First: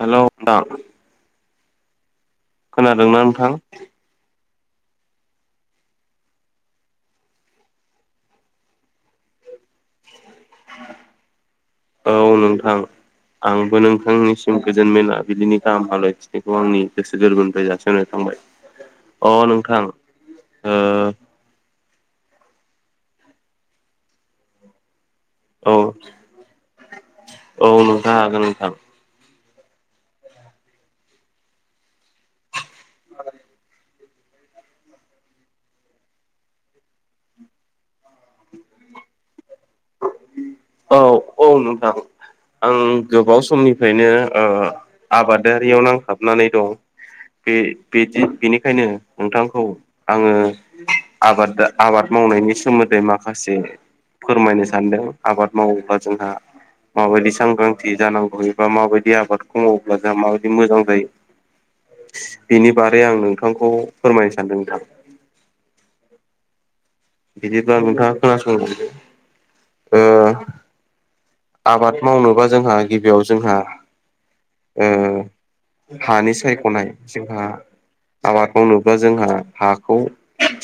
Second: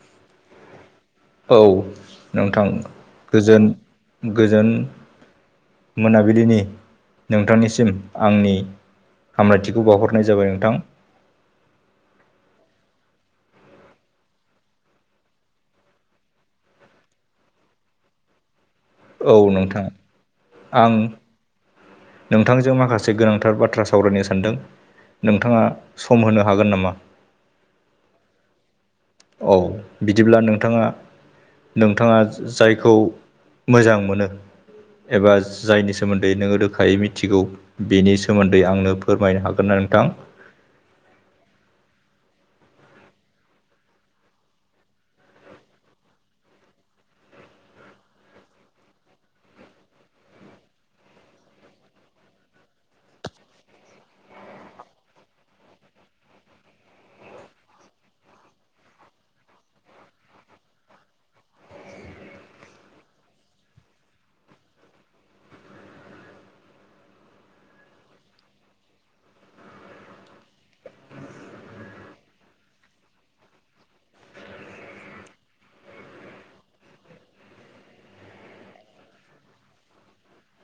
हेल' नोंथां औ नोंथां खोनादोंना नोंथां गोजोन गोजोन मोनाबिलिनि नोंथांनिसिम आंनि हामलायथिखौ बावहरनाय जाबाय नोंथां। औ नोंथां। आंबो नोंथांनिसिम गोजोन मोनाबिलिनि गाहाम हामलायथिनायखौ आंनि गोसो गोरबोनिफ्राय जासिनाय थाबाय। अ नोंथां ओ आं नोंथांजों माखासे गोनांथार बाथ्रा सावरायनो सानदों नोंथाङा औ सम होनो हागोन नामा? औ नोंथांङ हागोन नोंथां। औ बिदिब्ला नोंथांङा जायखौ मोजां मोनो एबा जायनि सोमोन्दै नोंङो रोखायै मिथिगौ बेनि सोमोन्दै आंनो फोरमायनो हागौ। हागोन ना नोंथां औ औ नोंथां आं गोबाव समनिफ्रायनो ओ आबादारियाव नांथाबनानै दं। बे बेदि बेनिखायनो नोंथांखौ आंङो आबाद आबाद मावनायनि सोमोन्दै माखासे फोरमायनो सा सानदों आबाद मावोब्ला जोंहा? माबायदि सांग्रांथि जानांगौबा माबायदि आबादखौ मावोब्ला जोंहा माबायदि मोजां जायो। [unintelligible] बेनि बारै आं नोंथांखौ फोरमायनो सान्दों नोंथां। बिदिब्ला नोंथांङा खोनासंलांदो? आबाद मावनोबा जोंहा गिबियाव जोंहा ओ हानि सायख'नाय जोंहा आबाद मावनोबा जोंहा हाखौ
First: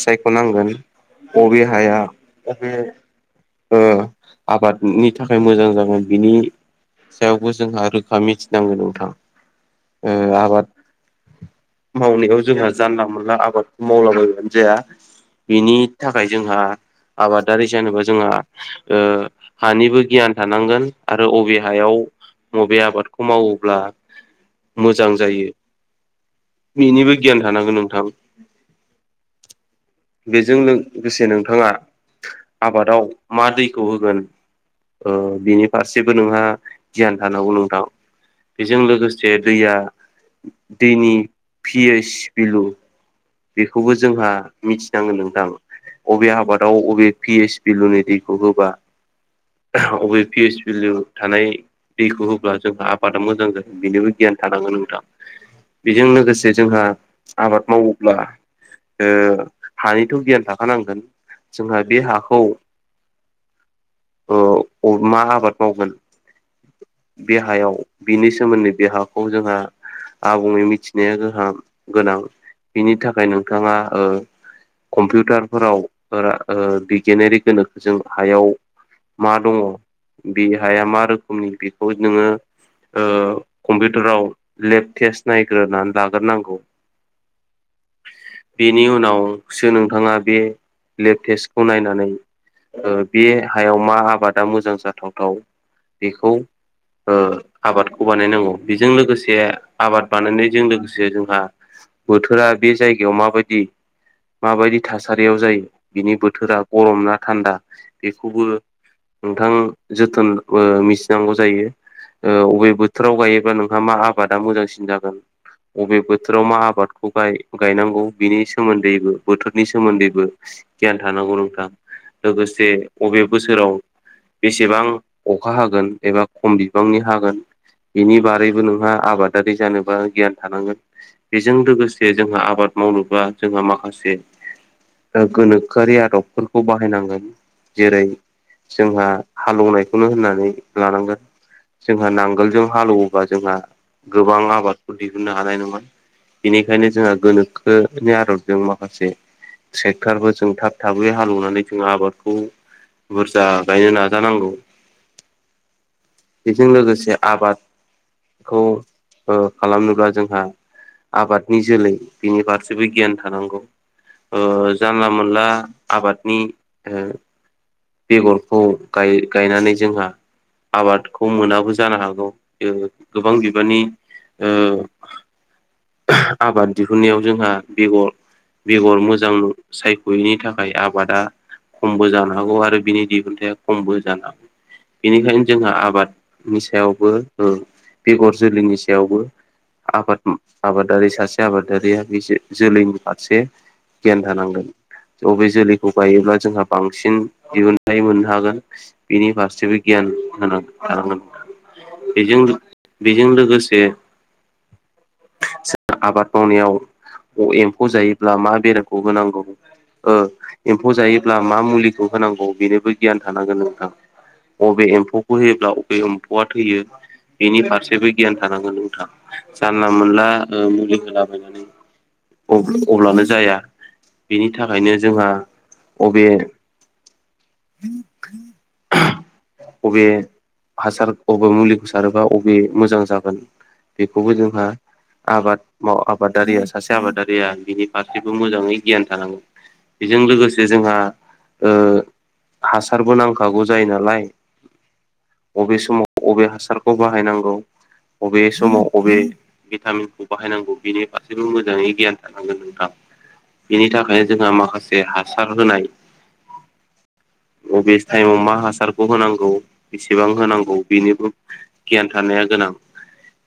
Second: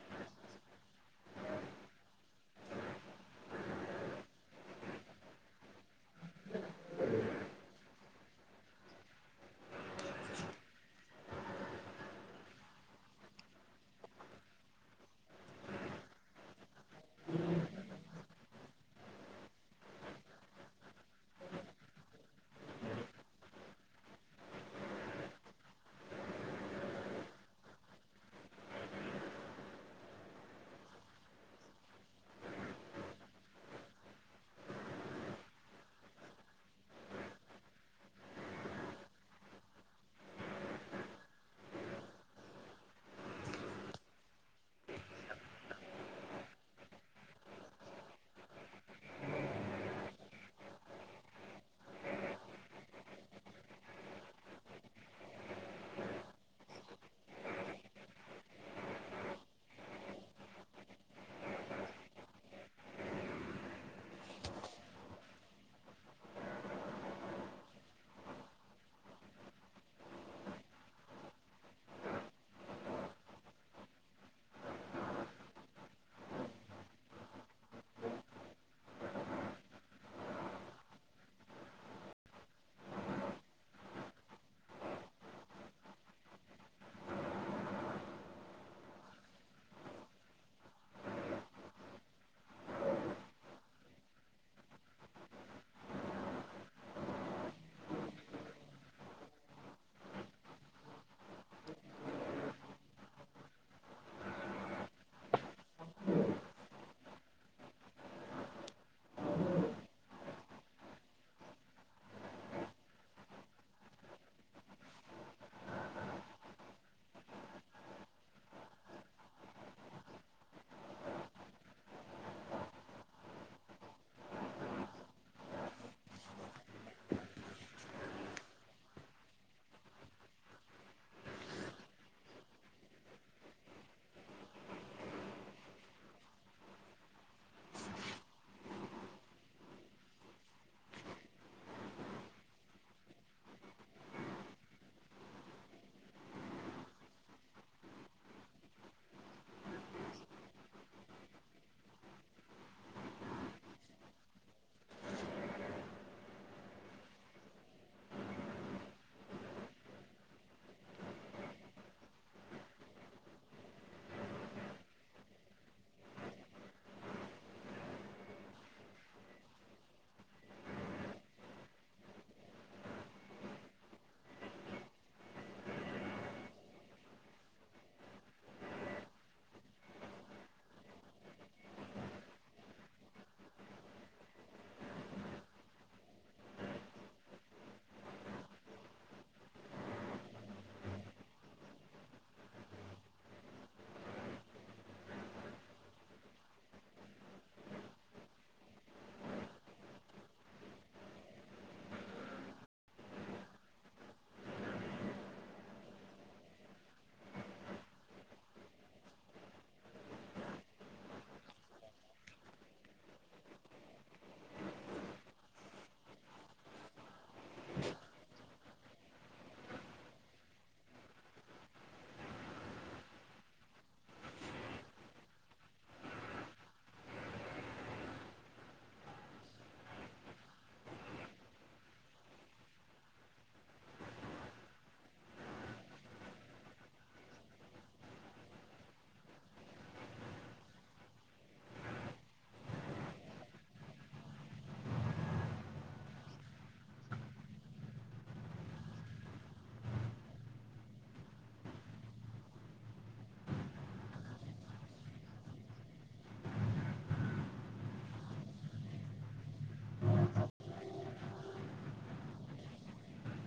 सायख' नांगोन। बबे हाया बबे ओ आबादनि थाखाय मोजां जागोन बिनि सायावबो जोंहा रोखा मिथिनांगोन नोंथां। ओ आबाद मावनायाव जोंहा जानला मोनला आबादखौ मावलाबायबानो जाया। बिनि थाखाय जोंहा आबादारि जानोबा जोंहा ओ हानिबो गियान थानांगोन आरो अबे हायाव मबे आबादखौ मावोब्ला मोजां जायो बेनिबो गियान थानांगोन नोंथां। बेजों लोगोसे नोंथाङा आबादाव मा दैखौ होगोन ओ बिनि फारसेबो नोंहा गियान थानांगौ नोंथां। बेजों लोगोसे दैया दैनि पि एदस भिलु बेखौबो जोंहा मिथिनांगोन नोंथां‌। बबे आबादाव बबे पि एस पिलुनि दैखौ होबा अबे पि एइस भलिउ थानाय दैखौ होब्ला जोंहा आबादा मोजां जायो बेनिबो गियान थानांगोन नोंथां। बेजों लोगोसे जोंहा आबाद माव ब्ला ओ हानिथ' गियान थाखानांगोन। जोंहा बे हाखौ ओ अ-मा आबाद मावगोन बे हायाव बिनि सोमोन्दै बे हाखौ जोंहा आबुङै मिथिनाया गाहाम गोनां बिनि थाखाय नोंथाङा ओ कम्पिउटारफोराव ओ बिगियानारि गोनोखोजों हायाव मा दङ बे हाया मा रोखोमनि बेखौ नोङो ओ कम्पिउटाराव लेपटेस नायग्रोनानै लाग्रोनांगौ। बेनि उनावसो नोंथाङा बे लेपटेसखौ नायनानै ओ बे हायाव मा आबादा मोजां जाथावथाव बेखौ ओ आबादखौ बानायनांगौ बेजों लोगोसे आबाद बानायनायजों लोगोसे जोंहा बोथोरा बे जायगायाव माबायदि माबायदि थासारियाव जायो बिनि बोथोरा गरम ना थान्दा बेखौबो नोंथां जोथोन ओ मिथिनांगौ जायो। ओ अबे बोथोराव गायोबा नोंहा मा आबादा मोजांसिन जागोन अबे बोथोराव मा आबाद गायनांगौ बिनि सोमोन्दैबो बोथोरनि सोमोन्दैबो -' गियान थानांगौ नोंथां लोगोसे अबे बोसोराव बेसेबां अखा हागोन एबा खम बिबांनि हागोन बिनि बारैबो नोंहा आबादारि जानोबा गियान थानांगोन बेजों लोगोसे जे जोंहा आबाद मावबा जोंहा माखासे ओ गोनोखोआरि आदबफोरखौ बाहायनांगोन जेरै जोंहा हालौवनायखौनो होननानै लानांगोन। जोंहा नांगोलजों हालेवोबा जोंहा गोबां आबादखौ दिहुननो हानाय नङा। ओंखायनो जोंहा गोनोखोनि आदबजों माखासे ट्रेक्टरबो जों थाब थाबै हालेवनानै जों आबादखौ बुरजा गायनो नाजानांगौ। बेजों लोगोसे आबाद खौ ओ खालामनोब्ला जोंहा आबाद नि जोलै बिनि फारसेबो गियान थानांगौ। ओ जानला मोनला आबादनि ओ बेगरखौ गाय-गायनानै जोंहा आबादखौ मोनाबो जानो हागौ ओ गोबां बिबांनि ओ आबाद दिहुननायाव जोंहा बेगर बेगर मोजां सायख'यैनि थाखाय आबादा खमबो जानो हागौ आरो बिनि दिहुनथाइा खमबो जानो हागौ। बिनिखायनो जोंहा आबादनि सायावबो उम बेगर जोलैनि सायावबो आबाद आबादारि सासे आबादारिया बे जो-जोलैनि फारसे गियान थानांगोन। अबे जोलैखौ गायोब्ला जोंहा बांसिन दिहुनथाय मोननो हागोन। बिनि फारसेबो गियान होनांग थानांगोन। बेजों लोगो बेजों लोगोसे जों आबाद मावनायाव अ एम्फौ जायोब्ला मा बेरामखौ होनांगौ ओ एम्फौ जायोब्ला मा मुलिखौ होनांगौ बेनोबो गियान थानांगोन नोंथां। अबे एम्फौखौ होयोब्ला अबे एम्फौआ थैयो। बिनि फारसेबो गियान थानांगोन नोंथां। जानला मोनला ओ मुलि होलाबायनानै अ'ब-अब्लानो जाया। बिनि थाखायनो जोंहा अबे [inaudible] अबे हासार अबे मुलिखौ सारोबा अबे मोजां जागोन। बेखौबो जोंहा आबाद माव आबादारिया सासे आबादारिया बिनि फारसेबो मोजांङै गियान थानांगोन। बेजों लोगोसे जोंहा ओ हासारबो नांखागौ जायो नालाय। अबे समाव अबे हासारखौ बाहायनांगौ अबे समाव अबे भिटामिनखौ बाहायनांगौ बिनि फारसेबो मोजांङै गियान थानांगोन नोंथां। बिनि थाखायनो जोंहा माखासे हासार होनाय अबे टाइमाव मा हासारखौ होनांगौ बेसेबां होनांगौ बिनिबो गियान थानाया गोनां।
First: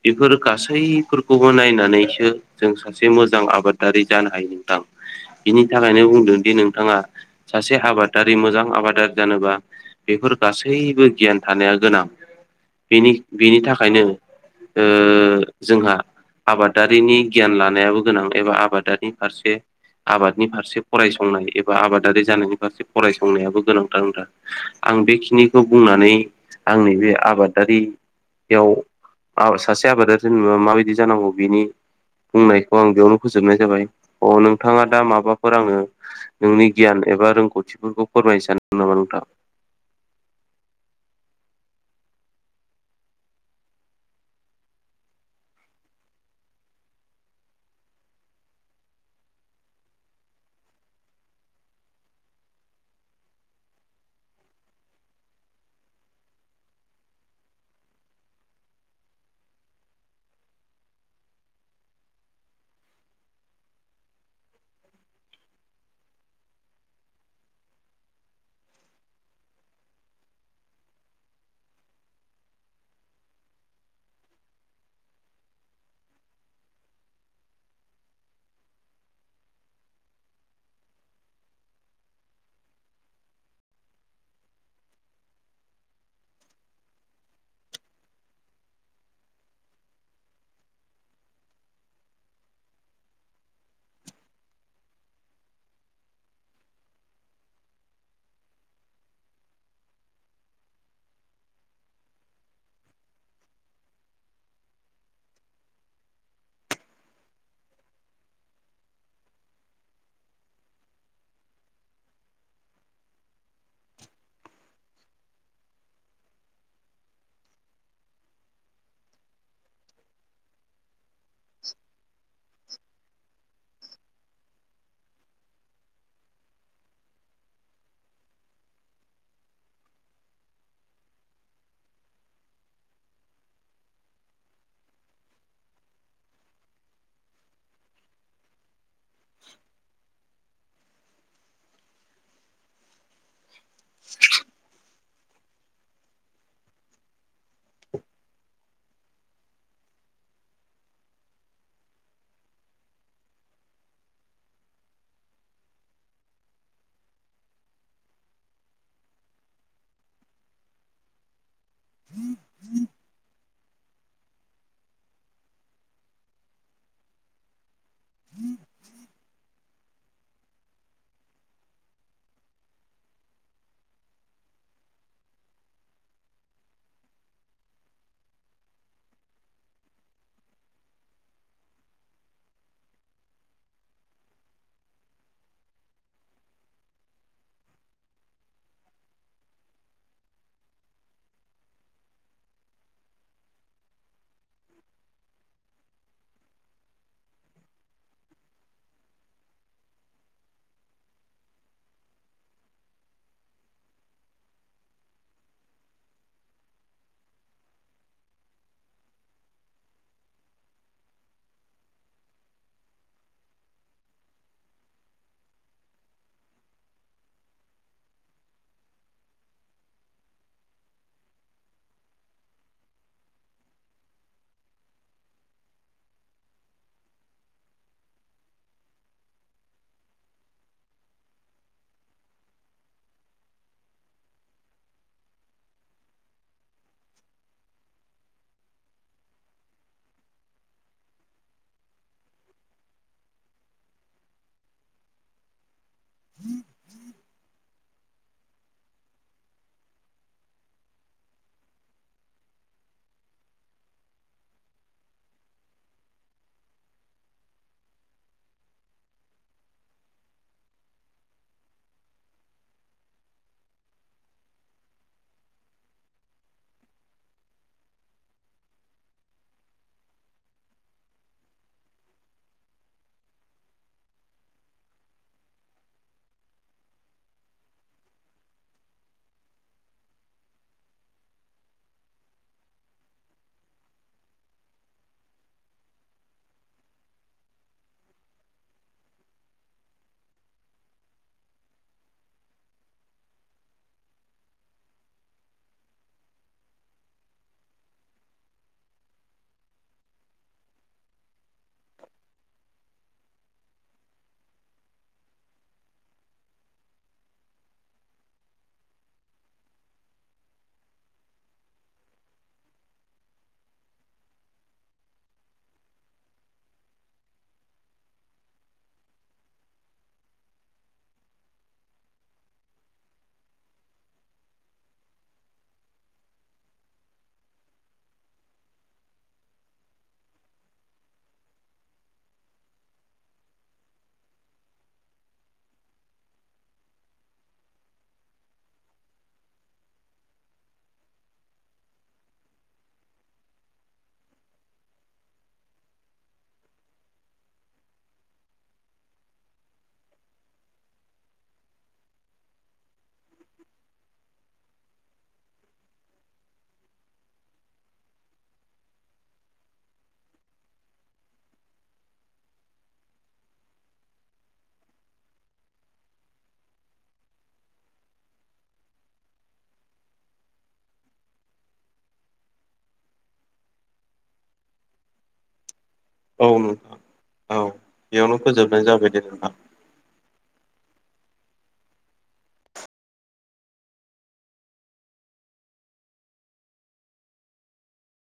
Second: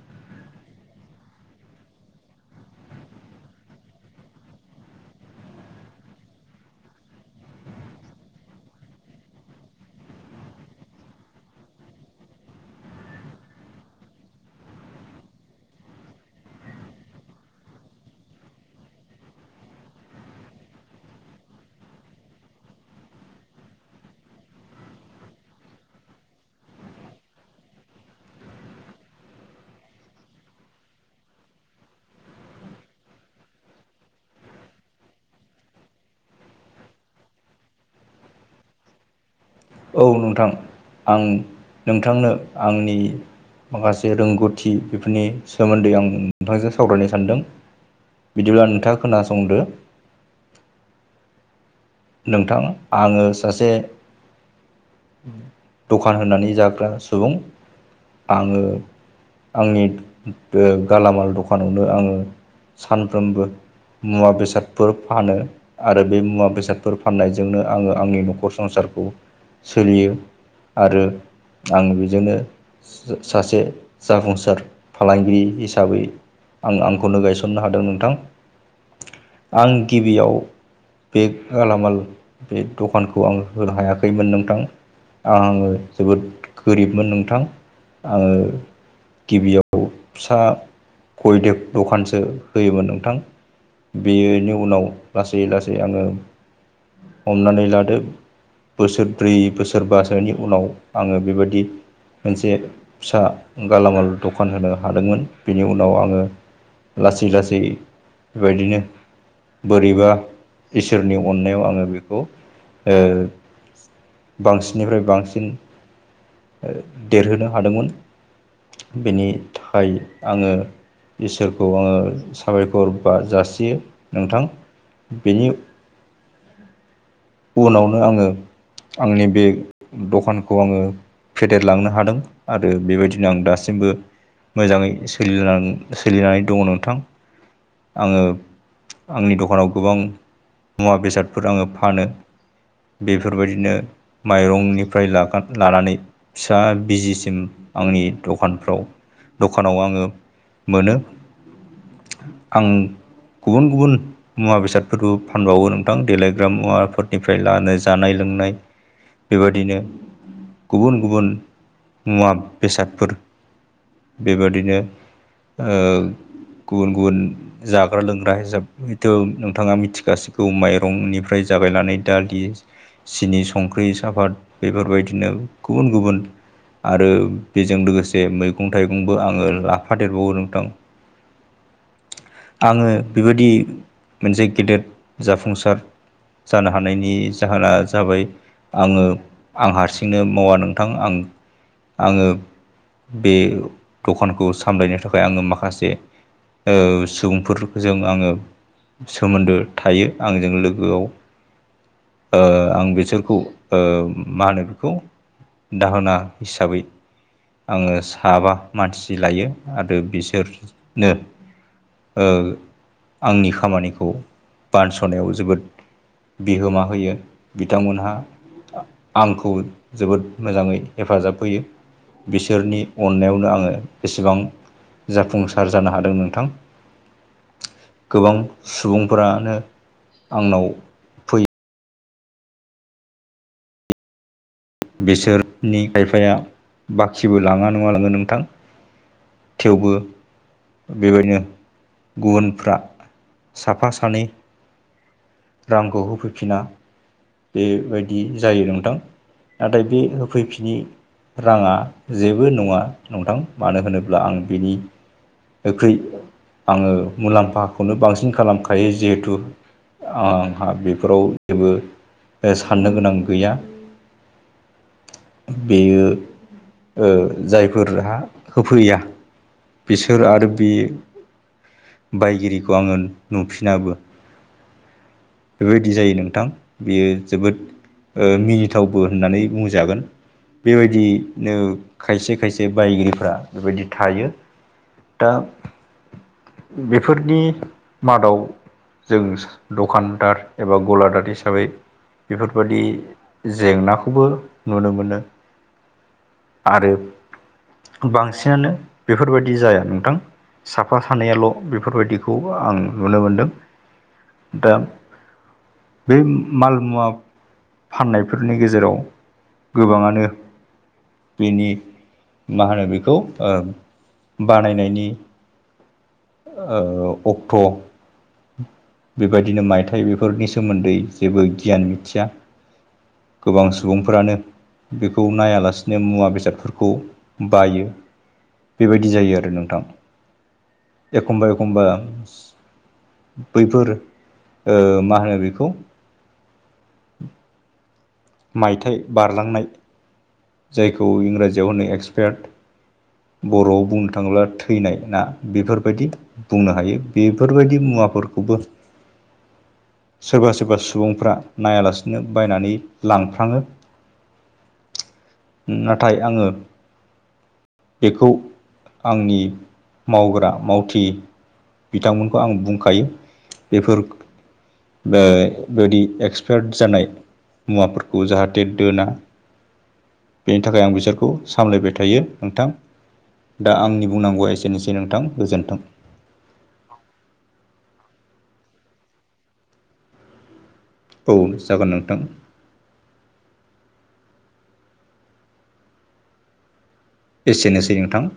बिफोर गासै बैफोरखौबो नायनानैसो जों सासे मोजां आबादारि जानो हायो नोंथां। बिनि थाखायनो बुंदों दि नोंथांङा सासे आबादारि मोजां आबादारि जानोबा बेफोर गासैबो गियान थानाया गोनां। बिनि बिनि थाखायनो ओ जोंहा आबादारिनि गियान लानायाबो गोनां एबा आबादारि फारसे आबादनि फारसे फरायसंनाय एबा आबादारि जानायनि फारसे फरायसंनायाबो गोनांथार नोंथां। आं बेखिनिखौ बुंनानै आंनि बे आबादारि बेयाव आ सासे आबादारि होनबा माबायदि जानांगौ बिनि बुंनायखौ आं बेयावनो फोजोबनाय जाबाय। अ नोंथांङा दा माबाफोर आंनो नोंनि गियान एबा रोंगौथिफोरखौ फोरमायनो सानो नामा नोंथां? औ नोंथां। आं नोंथांनो आंनि माखासे रोंगौथि बेफोरनि सोमोन्दै आं नोंथांजों सावरायनो सानदों। बिदिब्ला नोंथांङा खोनासंदो। नोंथां आंङो सासे दखान होननानै जाग्रा सुबुं। आंङो आंनि ओ गालामाल दखानावनो आंङो सानफ्रोमबो मुवा बेसादफोर फानो आरो बे मुवा बेसाद फोर फाननायजोंनो आंङो आंनि नखर संसारखौ सोलियो आरो आं बेजोंनो ओ सासे जाफुंसार फालांगिरि हिसाबै आं आंखौनो गायसननो हादों नोंथां। आं गिबियाव बे गालामाल बे दखानखौ आं होनो हायाखैमोन नोंथां। आ-आंङो जोबोद गोरिबमोन नोंथां। आंङो गिबियाव फिसा खयदेब दखानसो होयोमोन नोंथां। बेयोनि उनाव लासै लासै आङो हमनानै लादो बोसोरब्रै बोसोरबासोनि उनाव आङो बेबादि मोनसे फिसा गालामाल दखान होनो हादोंमोन। बिनि उनाव आङो लासै लासै बेबायदिनो बोरैबा इसोरनि अ अननायाव आङो बेखौ ओ बांसिननिफ्राय बांसिन ओ देरहोनो हादोंमोन। बेनि थाखाय आङो इसोरखौ आङो साबायखर बा जासियो नोंथां। बिनि उनावनो आङो आंनि बे दखानखौ आङो फेदेरलांनो हादों आरो बेबायदिनो आं दासिमबो मोजाङै सोलिलां सोलिनानै दङ' नोंथां। आङो आंनि दखानाव गोबां मुवा बेसादफोर आङो फानो। बेफोरबायदिनो माइरंनि फ्राय लागोन लानानै फिसा बिजिसिम आंनि दखानफ्राव दखानाव आङो मोनो। आं गुबुन गुबुन मुवा बेसादफोरबो फानबावो नोंथां देलायग्रा मुवाफोर निफ्राय लानो जानाय लोंनाय बेबादिनो गुबुन गुबुन मुवा बेसादफोर बेबादिनो ओ गुबुन गुबुन जाग्रा लोंग्रा हिसाब हयथ' नोंथाङा मिथिखासिगौ माइरंनिफ्राय जागायनानै दालि, सिनि, संख्रि, साफाद बेफोरबायदिनो गुबुन गुबुन आरो बेजों लोगोसे मैगं थाइगंबो आङो लाफा देरबावो नोंथां। [unintelligible] आङो बेबायदि मोनसे गेदेद जाफुंसार जानो हानायनि जाहोना जाबाय आङो आं हारसिंनो मावा नोंथां। आं आङो बे दखानखौ सामलायनो थाखाय आङो माखासे ओ सुबुंफोरजों आङो सोमोन्दो थायो आंजों लोगोआव ओ आं बिसोरखौ ओ मा होनो बेखौ दाहोना हिसाबै आङो साबा मानसि लायो आरो बिसोरनो ओ आंनि खामानिखौ बानस'नायाव जोबोद बिहोमा होयो। बिथांमोनहा आ-आंखौ जोबोद मोजाङै हेफाजाब होयो। बिसोरनि अननायावनो आङो एसेबां जाफुंसार जानो हादों नोंथां। गोबां सुबुंफोरानो आंनाव फैयो। बिसोरनि खायफाया बाखिबो लाङा नङा लाङो नोंथां। थेवबो बेबायदिनो गुबुनफ्रा साफा सानै रांखौ होफैफिना बेबायदि जायो नोंथां। नाथाय बे होफैफिनि राङा जेबो नङा नंथां मानो होनोब्ला आं बिनि ओख्रै आङो मुलाम्फाखौनो बांसिन खालामखायो जिहेथु आंहा बेफोराव जेबो ओ साननो गोनां गैया। बेयो ओ जायफोरहा होफैया बिसोर आरो बे बायगिरिखौ आङो नुफिनाबो। बेबायदि जायो नोंथां। बियो जोबोद ओ मिनिथावबो होननानै बुंजागोन। बेबायदिनो खायसे खायसे बायगिरिफ्रा बेबायदि थायो दा बेफोरनि मादाव जों दखानदार एबा गलादार हिस साबै बेफोरबादि जेंनाखौबो नुनो मोनो आरो बांसिनानो बेफोरबायदि जाया नोंथां साफा सानैयाल' बेफोरबायदिखौ आं नुनो मोनदों दा बे माल मुवा फाननायफोरनि गेजेराव गोबाङानो बेनि मा होनो बेखौ ओ बानायनायनि ओ अक्ट' बेबायदिनो मायथाइ बेफोरनि सोमोन दै जेबो गियान मिथिया गोबां सुबुंफोरानो बेखौ नायालासिनो मुवा बेसादफोरखौ बायो बेबायदि जायो आरो नोंथां एखमबा एखमबा बैफोर ओ मा होनो बेखौ मायथाइ बारलांनाय जायखौ इंराजियाव होनो एक्सपायार्ट बर'आव बुंनो थाङोब्ला थैनाय ना बेफोरबायदि बुंनो हायो बेफोरबायदि मुवाफोरखौबो सोरबा सोरबा सुबुंफ्रा नायालासिनो बायनानै लांफ्राङो नाथाय आङो बेखौ आंनि मावग्रा मावथि बिथांमोनखौ आं बुंखायो बेफोर बो बेबादि एक्सपायार्ट जानाय मुवाफोरखौ जाहाथे दोना बेनि थाखाय आं बिसोरखौ सामलायबाय थायो नोंथां। दा आंनि बुंनांगौआ एसेनोसै नोंथां गोजोन्थों औ नोंथां औ बेयावनो फोजोबनाय जाबाय दे नोंथां। औ जागोन नोंथां एसेनोसै नोंथां